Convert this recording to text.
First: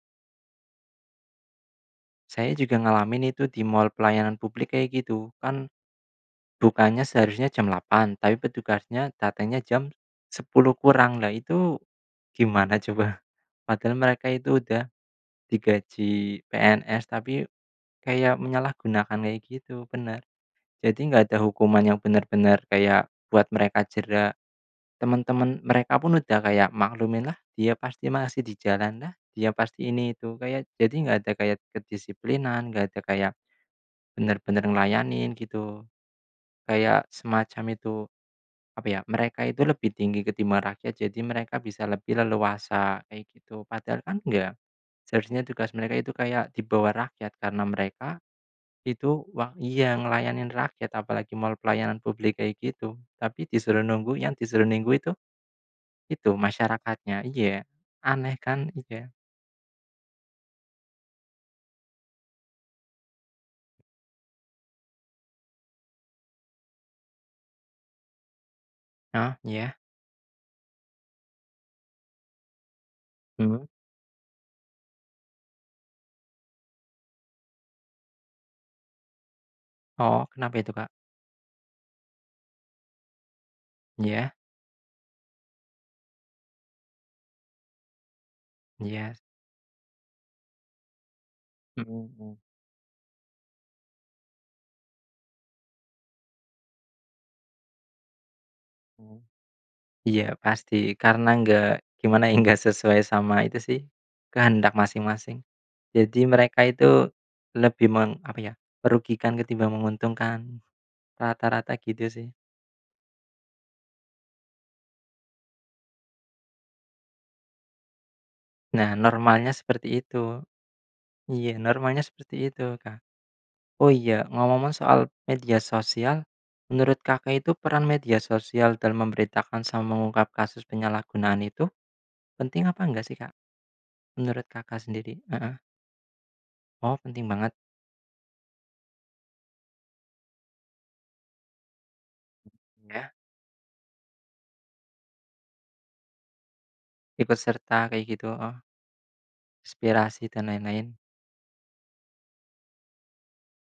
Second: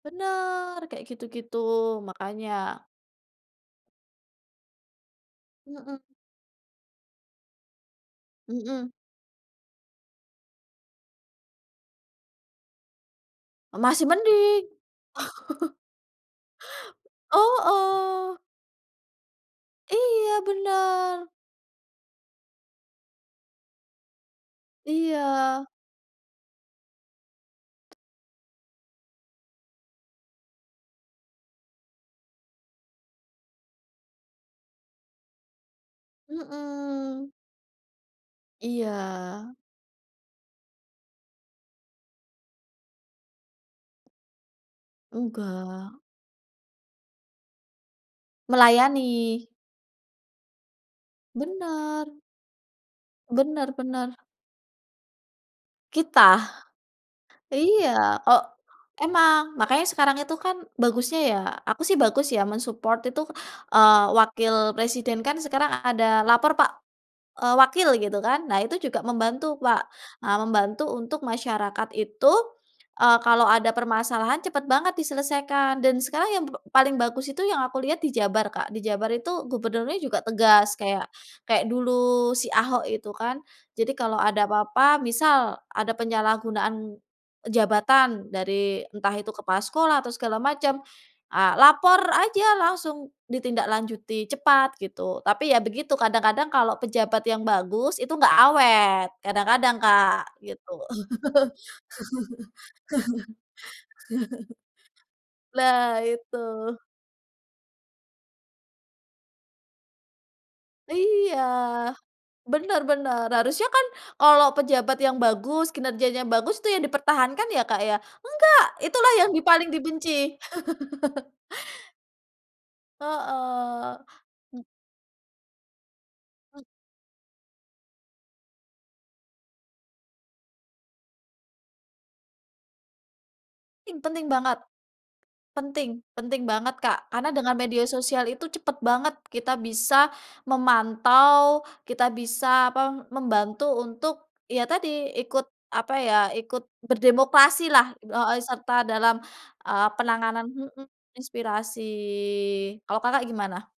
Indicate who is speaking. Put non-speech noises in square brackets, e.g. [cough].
Speaker 1: Benar kayak gitu-gitu makanya
Speaker 2: Saya juga ngalamin itu di mal pelayanan publik kayak gitu, kan
Speaker 1: Mhm.
Speaker 2: bukanya seharusnya jam 8.00 tapi
Speaker 1: Mhm.
Speaker 2: petugasnya datangnya jam 10.00 kurang. Lah itu gimana coba. Padahal
Speaker 1: Masih
Speaker 2: mereka itu
Speaker 1: mending.
Speaker 2: udah
Speaker 1: [laughs]
Speaker 2: digaji PNS tapi
Speaker 1: Heeh.
Speaker 2: kayak menyalahgunakan kayak gitu benar.
Speaker 1: Iya
Speaker 2: Jadi enggak
Speaker 1: benar.
Speaker 2: ada hukuman yang benar-benar kayak buat mereka jera. Temen-temen
Speaker 1: Iya.
Speaker 2: mereka pun udah kayak maklum, "Lah dia pasti masih di jalan lah, dia pasti ini itu," kayak jadi enggak ada kayak kedisiplinan enggak ada kayak benar-benar ngelayanin gitu. Kayak
Speaker 1: Mhm.
Speaker 2: semacam itu apa ya, mereka
Speaker 1: Iya.
Speaker 2: itu lebih tinggi ketimbang rakyat. Jadi mereka bisa lebih leluasa kayak gitu, padahal kan enggak seharusnya tugas mereka
Speaker 1: Enggak.
Speaker 2: itu kayak di bawah rakyat karena mereka itu
Speaker 1: Melayani.
Speaker 2: wang iya ngelayanin rakyat apalagi mall pelayanan
Speaker 1: Benar.
Speaker 2: publik kayak gitu. Tapi
Speaker 1: Benar
Speaker 2: disuruh
Speaker 1: benar.
Speaker 2: nunggu, yang disuruh nunggu itu
Speaker 1: Kita.
Speaker 2: masyarakatnya iya.
Speaker 1: Iya
Speaker 2: Aneh
Speaker 1: kok
Speaker 2: kan iya.
Speaker 1: emang makanya sekarang itu kan bagusnya ya, aku sih bagus ya men-support itu, eee, wakil presiden kan sekarang ada lapor pak, eee, wakil gitu kan. Nah itu juga
Speaker 2: Oh
Speaker 1: membantu,
Speaker 2: iya.
Speaker 1: Pak, eee, membantu untuk masyarakat itu, eee, kalau
Speaker 2: Mhm.
Speaker 1: ada permasalahan cepet banget diselesaikan dan sekarang yang p paling bagus itu yang aku lihat di Jabar, Kak, di Jabar itu gubernurnya juga
Speaker 2: Oh kenapa itu,
Speaker 1: tegas
Speaker 2: Kak?
Speaker 1: kayak kayak dulu si Ahok itu kan. Jadi kalau
Speaker 2: Iya.
Speaker 1: ada apa-apa, misal, ada penyalahgunaan jabatan dari entah
Speaker 2: Iya.
Speaker 1: itu kepala sekolah atau segala macam, ah, lapor
Speaker 2: Mhm.
Speaker 1: aja langsung ditindaklanjuti cepat gitu, tapi ya begitu kadang-kadang kalau pejabat yang bagus itu enggak awet,
Speaker 2: Mmm.
Speaker 1: kadang-kadang, Kak,
Speaker 2: Iya
Speaker 1: gitu.
Speaker 2: pasti, karena enggak, gimana ya enggak sesuai sama itu sih, kehendak
Speaker 1: [laughs]
Speaker 2: masing-masing.
Speaker 1: Lah
Speaker 2: Jadi
Speaker 1: itu.
Speaker 2: mereka itu lebih meng apa ya, merugikan ketimbang menguntungkan.
Speaker 1: Iya,
Speaker 2: Rata-rata gitu sih.
Speaker 1: benar benar harusnya kan kalau pejabat yang bagus, kinerjanya yang bagus tuh ya dipertahankan ya, Kak, enggak
Speaker 2: Nah,
Speaker 1: itulah ya yang di
Speaker 2: normalnya
Speaker 1: paling
Speaker 2: seperti
Speaker 1: dibenci.
Speaker 2: itu.
Speaker 1: [laughs]
Speaker 2: Iya normalnya seperti itu, Kak. Oh
Speaker 1: Heeh.
Speaker 2: iya,
Speaker 1: M
Speaker 2: ngomong-ngomong soal media sosial, menurut Kakak itu peran media sosial dalam memberitakan sama mengungkap kasus penyalahgunaan itu penting apa enggak sih, Kak?
Speaker 1: Penting penting
Speaker 2: Menurut,
Speaker 1: banget.
Speaker 2: Kakak sendiri? Heeh.
Speaker 1: Penting, penting banget,
Speaker 2: Oh
Speaker 1: Kak,
Speaker 2: penting
Speaker 1: karena
Speaker 2: banget.
Speaker 1: dengan media sosial itu cepet banget kita bisa memantau. Kita bisa apa,
Speaker 2: Ya.
Speaker 1: membantu untuk, ya tadi ikut apa ya, ikut
Speaker 2: Ikut
Speaker 1: berdemokrasi
Speaker 2: serta
Speaker 1: lah
Speaker 2: kaya gitu,
Speaker 1: heeh,
Speaker 2: heeh.
Speaker 1: serta dalam, eee,
Speaker 2: Inspirasi dan
Speaker 1: penanganan mhm,
Speaker 2: lain-lain.
Speaker 1: inspirasi kalau Kakak, gimana?